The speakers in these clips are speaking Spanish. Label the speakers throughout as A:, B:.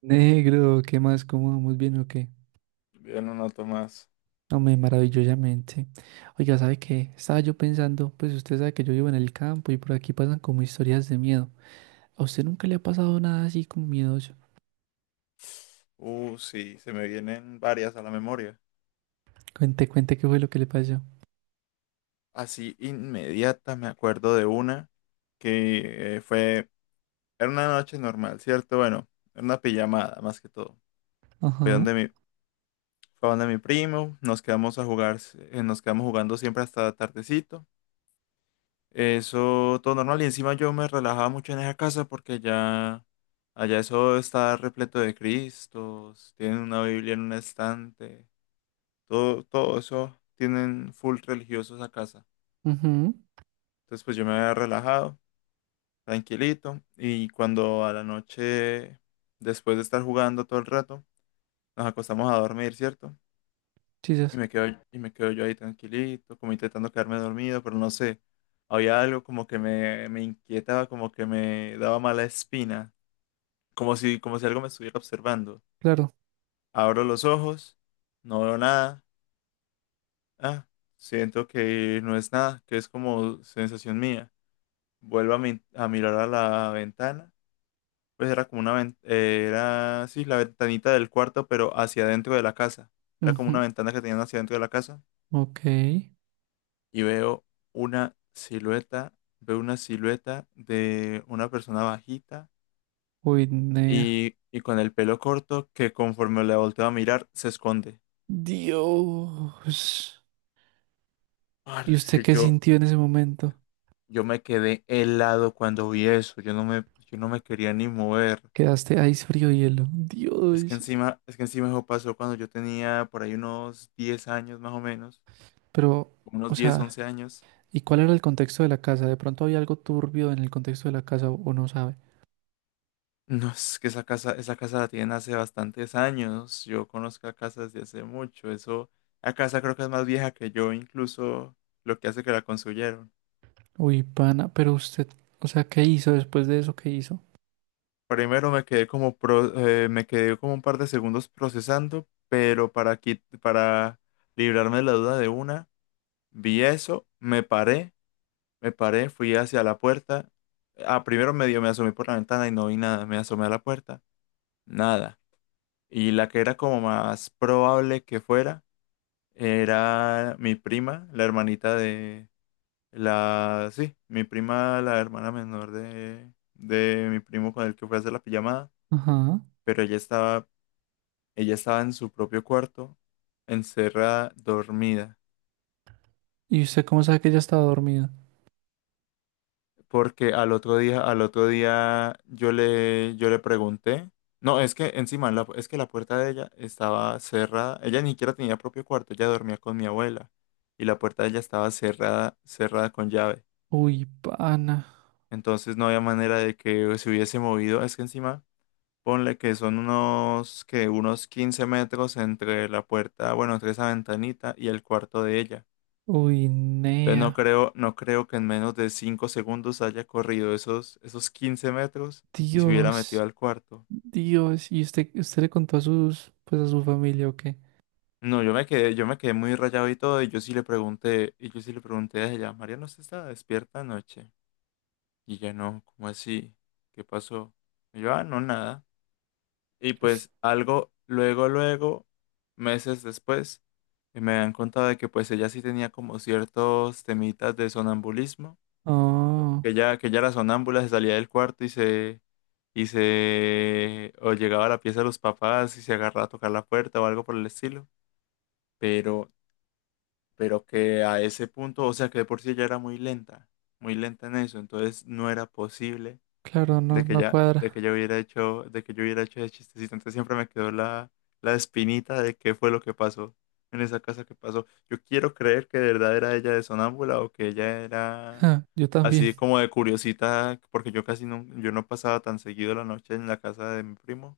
A: Negro, ¿qué más? ¿Cómo vamos bien o qué?
B: Bien, una nota más.
A: Hombre, maravillosamente. Oiga, ¿sabe qué? Estaba yo pensando, pues usted sabe que yo vivo en el campo y por aquí pasan como historias de miedo. ¿A usted nunca le ha pasado nada así como miedoso?
B: Sí, se me vienen varias a la memoria.
A: Cuente, cuente qué fue lo que le pasó.
B: Así inmediata me acuerdo de una que era una noche normal, ¿cierto? Bueno, era una pijamada más que todo. Fue
A: Ajá.
B: donde mi, fue donde mi primo, nos quedamos a jugar, nos quedamos jugando siempre hasta tardecito. Eso todo normal y encima yo me relajaba mucho en esa casa porque allá eso está repleto de Cristos, tienen una Biblia en un estante. Todo eso tienen full religiosos a casa.
A: Mhm.
B: Entonces, pues yo me había relajado, tranquilito, y cuando a la noche, después de estar jugando todo el rato, nos acostamos a dormir, ¿cierto? Y
A: Chicas.
B: me quedo, y me quedo yo ahí tranquilito, como intentando quedarme dormido, pero no sé, había algo como que me inquietaba, como que me daba mala espina, como si algo me estuviera observando.
A: Claro.
B: Abro los ojos, no veo nada, ah, siento que no es nada, que es como sensación mía. Vuelvo a mirar a la ventana. Pues era como sí, la ventanita del cuarto, pero hacia adentro de la casa. Era como una
A: Mhm.
B: ventana que tenían hacia adentro de la casa.
A: Ok.
B: Y una silueta, veo una silueta de una persona bajita
A: Uy, nea.
B: y con el pelo corto que conforme le volteo a mirar, se esconde.
A: Dios. ¿Y
B: Parce,
A: usted qué
B: yo,
A: sintió en ese momento?
B: yo me quedé helado cuando vi eso. Yo no me quería ni mover.
A: Quedaste ahí frío hielo.
B: Es que
A: Dios.
B: encima, es que encima eso pasó cuando yo tenía por ahí unos 10 años más o menos,
A: Pero,
B: como
A: o
B: unos diez
A: sea.
B: once años.
A: ¿Y cuál era el contexto de la casa? ¿De pronto había algo turbio en el contexto de la casa o no sabe?
B: No, es que esa casa la tienen hace bastantes años. Yo conozco la casa desde hace mucho. Eso, la casa creo que es más vieja que yo, incluso lo que hace que la construyeron.
A: Uy, pana, pero usted, o sea, ¿qué hizo después de eso? ¿Qué hizo?
B: Primero me quedé como un par de segundos procesando, pero para librarme de la duda de una, vi eso, me paré. Me paré, fui hacia la puerta. Primero medio me asomé por la ventana y no vi nada. Me asomé a la puerta, nada. Y la que era como más probable que fuera era mi prima, la hermanita de la... Sí, mi prima, la hermana menor de mi primo con el que fue a hacer la pijamada.
A: Ajá.
B: Pero ella estaba en su propio cuarto, encerrada, dormida.
A: ¿Y usted cómo sabe que ella estaba dormida?
B: Porque al otro día yo le pregunté, no, es que encima, es que la puerta de ella estaba cerrada, ella ni siquiera tenía propio cuarto, ella dormía con mi abuela y la puerta de ella estaba cerrada, cerrada con llave,
A: Uy, pana.
B: entonces no había manera de que se hubiese movido, es que encima, ponle que son unos 15 metros entre la puerta, bueno, entre esa ventanita y el cuarto de ella.
A: Uy,
B: Entonces no
A: nea.
B: creo, no creo que en menos de 5 segundos haya corrido esos 15 metros y se hubiera metido
A: Dios.
B: al cuarto.
A: Dios. ¿Y usted le contó a sus, pues a su familia o qué?
B: No, yo me quedé muy rayado y todo, y yo sí le pregunté, y yo sí le pregunté a ella, María, ¿no se estaba despierta anoche? Y ella no, ¿cómo así? ¿Qué pasó? Y yo, ah, no, nada. Y
A: Pues-
B: pues algo, luego, meses después, me han contado de que pues ella sí tenía como ciertos temitas de sonambulismo,
A: Oh,
B: que ya era sonámbula, se salía del cuarto y o llegaba a la pieza de los papás y se agarraba a tocar la puerta o algo por el estilo. Pero, pero que a ese punto, o sea, que de por sí ya era muy lenta en eso, entonces no era posible
A: claro, no, no cuadra.
B: de que yo hubiera hecho ese chistecito. Entonces siempre me quedó la espinita de qué fue lo que pasó en esa casa que pasó. Yo quiero creer que de verdad era ella de sonámbula o que ella era
A: Ja, yo también.
B: así como de curiosita, porque yo no pasaba tan seguido la noche en la casa de mi primo.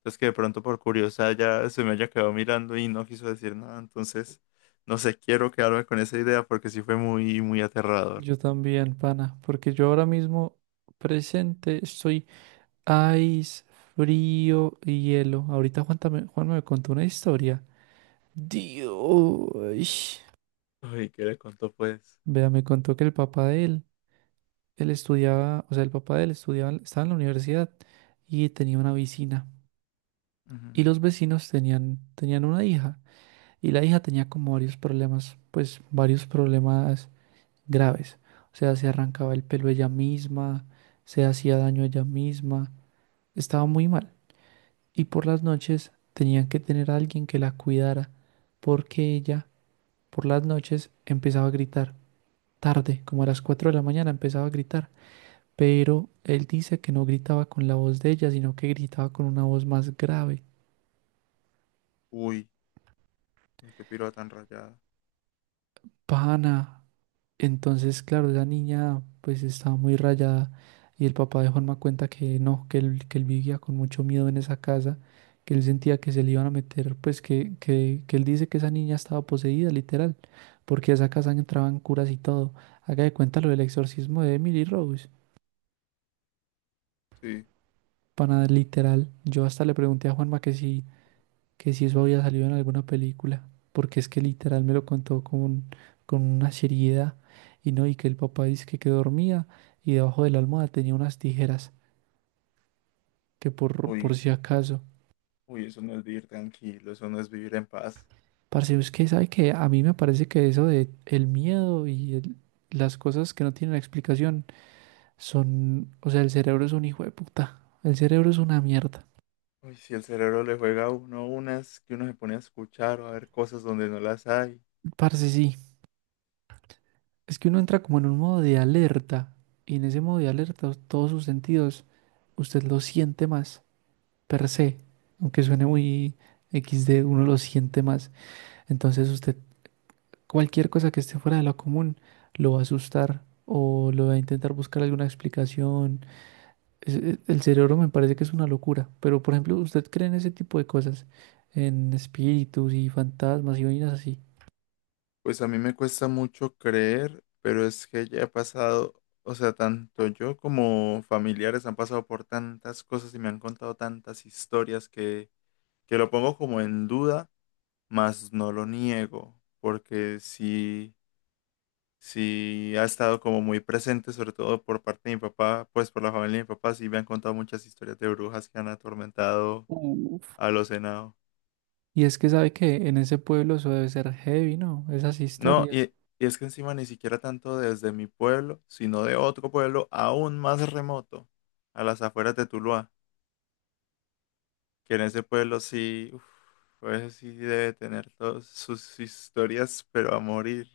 B: Entonces que de pronto por curiosa ya se me haya quedado mirando y no quiso decir nada. Entonces, no sé, quiero quedarme con esa idea porque sí fue muy, muy aterrador.
A: Yo también, pana. Porque yo ahora mismo presente estoy Ice, frío y hielo. Ahorita Juan me contó una historia. Dios.
B: Uy, ¿qué le contó pues?
A: Vea, me contó que el papá de él, él estudiaba, o sea, el papá de él estudiaba, estaba en la universidad y tenía una vecina. Y
B: Ujú.
A: los vecinos tenían una hija. Y la hija tenía como varios problemas, pues varios problemas graves. O sea, se arrancaba el pelo ella misma, se hacía daño ella misma. Estaba muy mal. Y por las noches tenían que tener a alguien que la cuidara, porque ella por las noches empezaba a gritar, tarde, como a las 4 de la mañana empezaba a gritar, pero él dice que no gritaba con la voz de ella, sino que gritaba con una voz más grave.
B: Uy, uy, qué piroa tan rayada.
A: Pana. Entonces, claro, la niña pues estaba muy rayada y el papá de Juanma cuenta que no, que él vivía con mucho miedo en esa casa, que él sentía que se le iban a meter, pues que él dice que esa niña estaba poseída, literal, porque a esa casa entraban curas y todo. Haga de cuenta lo del exorcismo de Emily Rose.
B: Sí,
A: Para nada, literal, yo hasta le pregunté a Juanma que si eso había salido en alguna película, porque es que literal me lo contó con una seriedad y no, y que el papá dice que dormía y debajo de la almohada tenía unas tijeras, que por
B: uy,
A: si acaso.
B: uy, eso no es vivir tranquilo, eso no es vivir en paz.
A: Parce, es que sabe que a mí me parece que eso de el miedo y las cosas que no tienen explicación son, o sea, el cerebro es un hijo de puta, el cerebro es una mierda.
B: Uy, si el cerebro le juega a uno unas que uno se pone a escuchar o a ver cosas donde no las hay.
A: Parce, sí, es que uno entra como en un modo de alerta y en ese modo de alerta todos sus sentidos usted lo siente más. Per se, aunque suene muy XD, uno lo siente más. Entonces usted, cualquier cosa que esté fuera de lo común, lo va a asustar o lo va a intentar buscar alguna explicación. El cerebro me parece que es una locura, pero por ejemplo, ¿usted cree en ese tipo de cosas? En espíritus y fantasmas y vainas así.
B: Pues a mí me cuesta mucho creer, pero es que ya he pasado, o sea, tanto yo como familiares han pasado por tantas cosas y me han contado tantas historias que, lo pongo como en duda, mas no lo niego, porque sí, sí ha estado como muy presente, sobre todo por parte de mi papá, pues por la familia de mi papá, sí me han contado muchas historias de brujas que han atormentado
A: Uf.
B: a los enanos.
A: Y es que sabe que en ese pueblo eso debe ser heavy, ¿no? Esas
B: No,
A: historias.
B: y es que encima ni siquiera tanto desde mi pueblo, sino de otro pueblo aún más remoto, a las afueras de Tuluá, que en ese pueblo sí, uf, pues sí debe tener todas sus historias, pero a morir.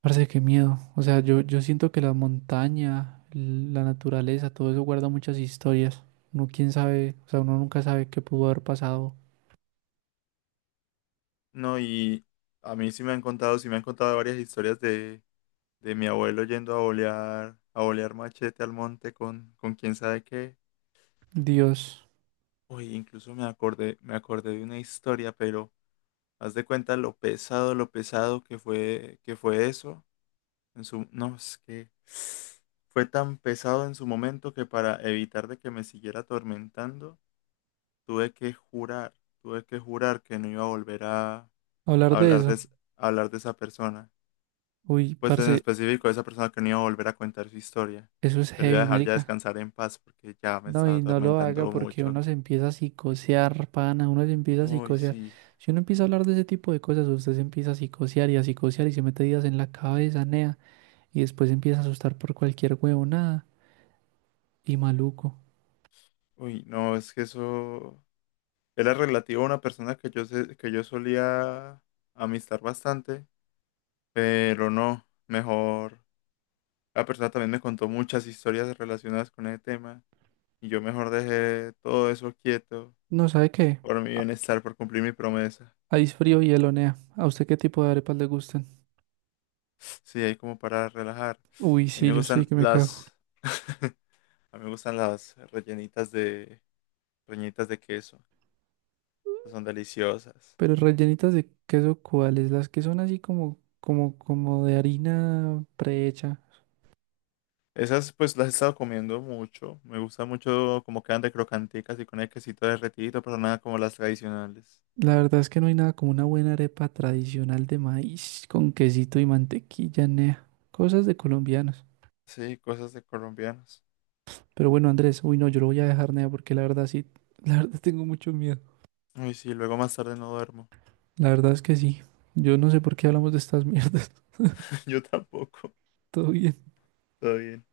A: Parece que miedo. O sea, yo siento que la montaña, la naturaleza, todo eso guarda muchas historias. Uno quién sabe, o sea, uno nunca sabe qué pudo haber pasado.
B: No, y a mí sí me han contado varias historias de mi abuelo yendo a bolear machete al monte con quién sabe qué.
A: Dios,
B: Uy, incluso me acordé de una historia, pero... Haz de cuenta lo pesado que fue eso. No, es que fue tan pesado en su momento que para evitar de que me siguiera atormentando, tuve que jurar, tuve que jurar que no iba a volver a
A: hablar de
B: hablar de,
A: eso.
B: es- a hablar de esa persona.
A: Uy,
B: Pues en
A: parce,
B: específico, esa persona que no iba a volver a contar su historia.
A: eso es
B: Que lo iba a
A: heavy,
B: dejar ya
A: marica.
B: descansar en paz porque ya me
A: No,
B: estaba
A: y no lo haga
B: atormentando
A: porque
B: mucho.
A: uno se empieza a psicosear, pana, uno se empieza a
B: Uy,
A: psicosear.
B: sí.
A: Si uno empieza a hablar de ese tipo de cosas, usted se empieza a psicosear y se mete días en la cabeza, nea, y después se empieza a asustar por cualquier huevonada y maluco.
B: Uy, no, es que eso. Era relativo a una persona que yo solía amistar bastante, pero no, mejor. La persona también me contó muchas historias relacionadas con ese tema y yo mejor dejé todo eso quieto
A: No, ¿sabe qué?
B: por mi bienestar, por cumplir mi promesa.
A: Ice frío y elonea. ¿A usted qué tipo de arepas le gustan?
B: Sí, ahí como para relajar.
A: Uy,
B: A mí
A: sí,
B: me
A: yo estoy
B: gustan
A: que me cago.
B: las... A mí me gustan las rellenitas de queso. Son deliciosas.
A: Pero rellenitas de queso, ¿cuáles? Las que son así como de harina prehecha.
B: Esas pues las he estado comiendo mucho. Me gusta mucho como quedan de crocanticas y con el quesito derretido, pero nada como las tradicionales.
A: La verdad es que no hay nada como una buena arepa tradicional de maíz con quesito y mantequilla, nea. Cosas de colombianos.
B: Sí, cosas de colombianos.
A: Pero bueno, Andrés, uy, no, yo lo voy a dejar, nea, porque la verdad sí, la verdad tengo mucho miedo.
B: Uy, sí, luego más tarde no duermo.
A: La verdad es que sí. Yo no sé por qué hablamos de estas mierdas.
B: Yo tampoco.
A: Todo bien.
B: Todo bien.